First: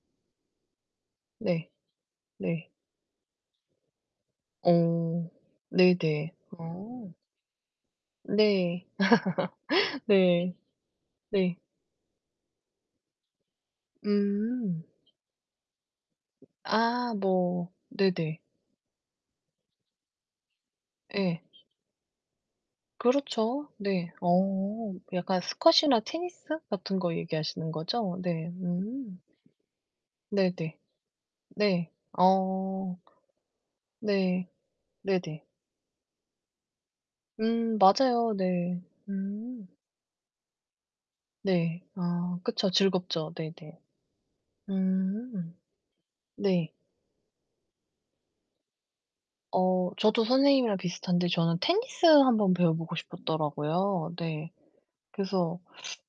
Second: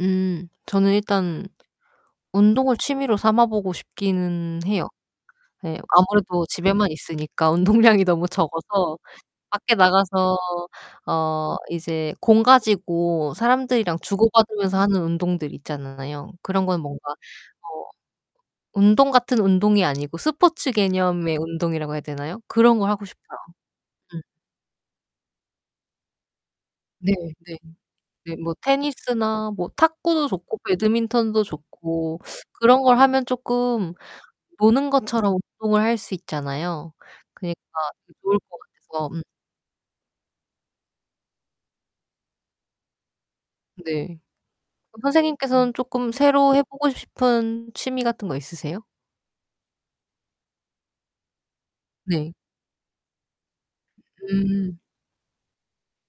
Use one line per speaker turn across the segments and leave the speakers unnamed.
음. 저는 일단
네. 네.
운동을 취미로 삼아보고 싶기는 해요.
어.
네.
네네.
아무래도 집에만
아.
있으니까 운동량이 너무
네.
적어서 밖에 나가서
네.
어
네.
이제 공 가지고 사람들이랑 주고받으면서
음.
하는 운동들 있잖아요. 그런 거는 뭔가
아,
어
뭐 네네.
운동 같은 운동이 아니고 스포츠 개념의
예.
운동이라고 해야 되나요? 그런 걸 하고 싶어요.
그렇죠. 네.
음.
어. 약간 스쿼시나 테니스 같은 거
네네.
얘기하시는 거죠?
네,
네.
뭐
음.
테니스나 뭐 탁구도 좋고
네네.
배드민턴도
네.
좋고 그런
어.
걸 하면 쪼끔
네.
노는 것처럼
네네.
운동을 할 수 있잖아요. 그러니까
음,
더
맞아요.
좋을 것
네.
같아서. 음.
음. 네. 아, 그쵸. 즐겁죠. 네네.
네. 그럼
음.
선생님께서는 쪼끔 새로
네.
해보고 싶은 취미 같은 거 있으세요?
어, 저도 선생님이랑 비슷한데 저는 테니스
네.
한번 배워 보고 싶었더라고요. 네.
음.
그래서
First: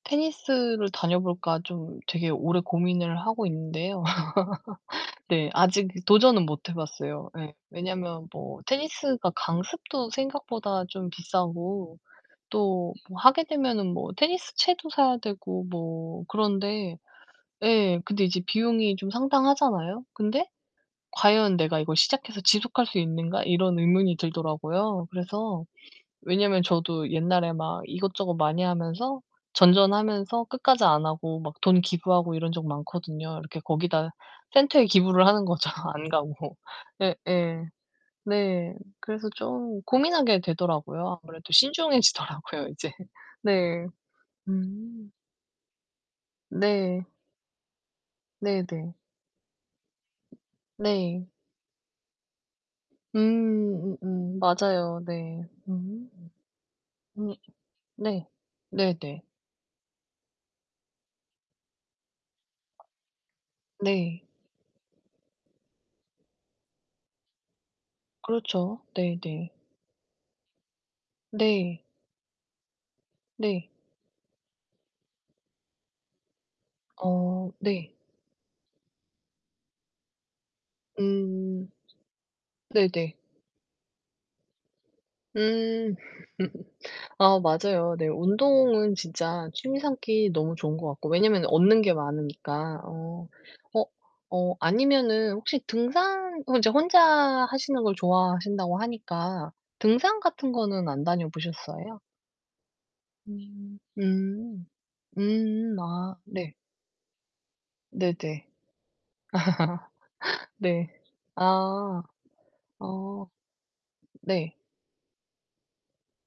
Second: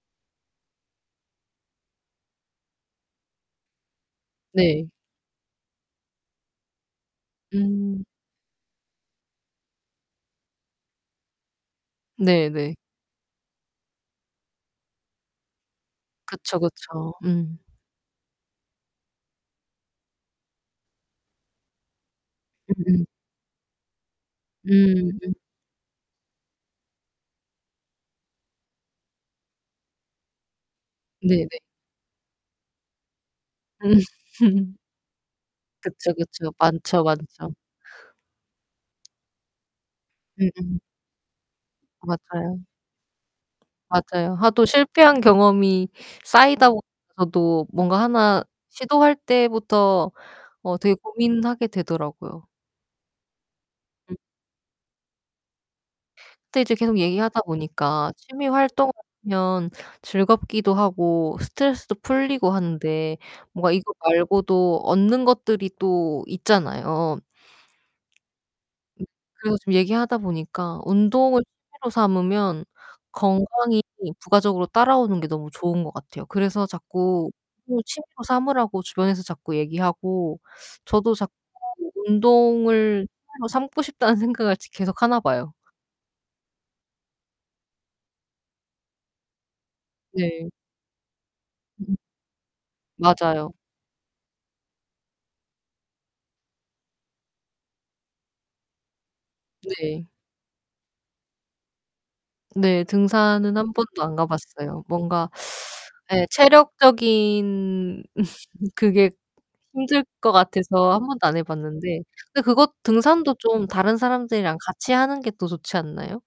테니스를 다녀볼까 좀 되게 오래 고민을 하고 있는데요.
네.
네. 아직 도전은 못 해 봤어요. 예.
음.
왜냐하면 뭐 테니스가 강습도 생각보다 좀 비싸고
네네.
또 뭐 하게 되면은 뭐 테니스채도 사야 되고 뭐
그쵸,
그런데
그쵸. 음.
예, 근데 이제 비용이 좀 상당하잖아요? 근데 과연 '내가 이걸 시작해서 지속할 수
음음.
있는가.' 이런 의문이 들더라고요.
음.
그래서 왜냐면 저도 옛날에 막 이것저것 많이 하면서 전전하면서 끝까지 안 하고 막
네네.
돈 기부하고 이런 적 많거든요. 이렇게 거기다
음.
센터에 기부를 하는 거죠. 안
그쵸, 그쵸.
가고.
많죠, 많죠.
예예. 네. 그래서 좀 고민하게
음.
되더라고요. 아무래도
맞아요.
신중해지더라고요 이제. 네.
맞아요. 하도
음.
실패한 경험이 쌓이다
네.
보면서도 뭔가 하나
네네.
시도할 때부터 어 되게
네.
고민하게 되더라고요.
음. 음음. 맞아요. 네. 음.
근데 이제 계속
음.
얘기하다보니까
네.
취미 활동을
네네.
하면 즐겁기도 하고 스트레스도 풀리고 하는데 뭔가 이거
네.
말고도 얻는 것들이 또 있잖아요.
그렇죠. 네네.
그래서 지금 얘기하다 보니까 운동을
네.
취미로 삼으면
네.
건강이 부가적으로 따라오는 게 너무 좋은 것 같아요. 그래서 자꾸
어.
운동을
네.
취미로 삼으라고 주변에서 자꾸 얘기하고 저도 자꾸
음.
운동을
네네.
취미로 삼고 싶다는 생각을 지 계속 하나 봐요.
음. 아, 맞아요. 네, 운동은 진짜 취미 삼기
네.
너무 좋은 것 같고. 왜냐면 얻는 게 많으니까. 어.
맞아요.
어. 어, 아니면은 혹시 등산 이제 혼자 하시는 걸 좋아하신다고 하니까
네.
등산 같은 거는 안 다녀 보셨어요?
네, 등산은 한
음.
번도 안 가
음.
봤어요. 뭔가
음. 아,
네
네.
체력적인
네네.
그게 힘들 것
아. 네.
같아서 한 번도 안 해 봤는데
아.
근데 그것
어.
등산도 좀 다른
네.
사람들이랑 같이 하는 게 더 좋지 않나요?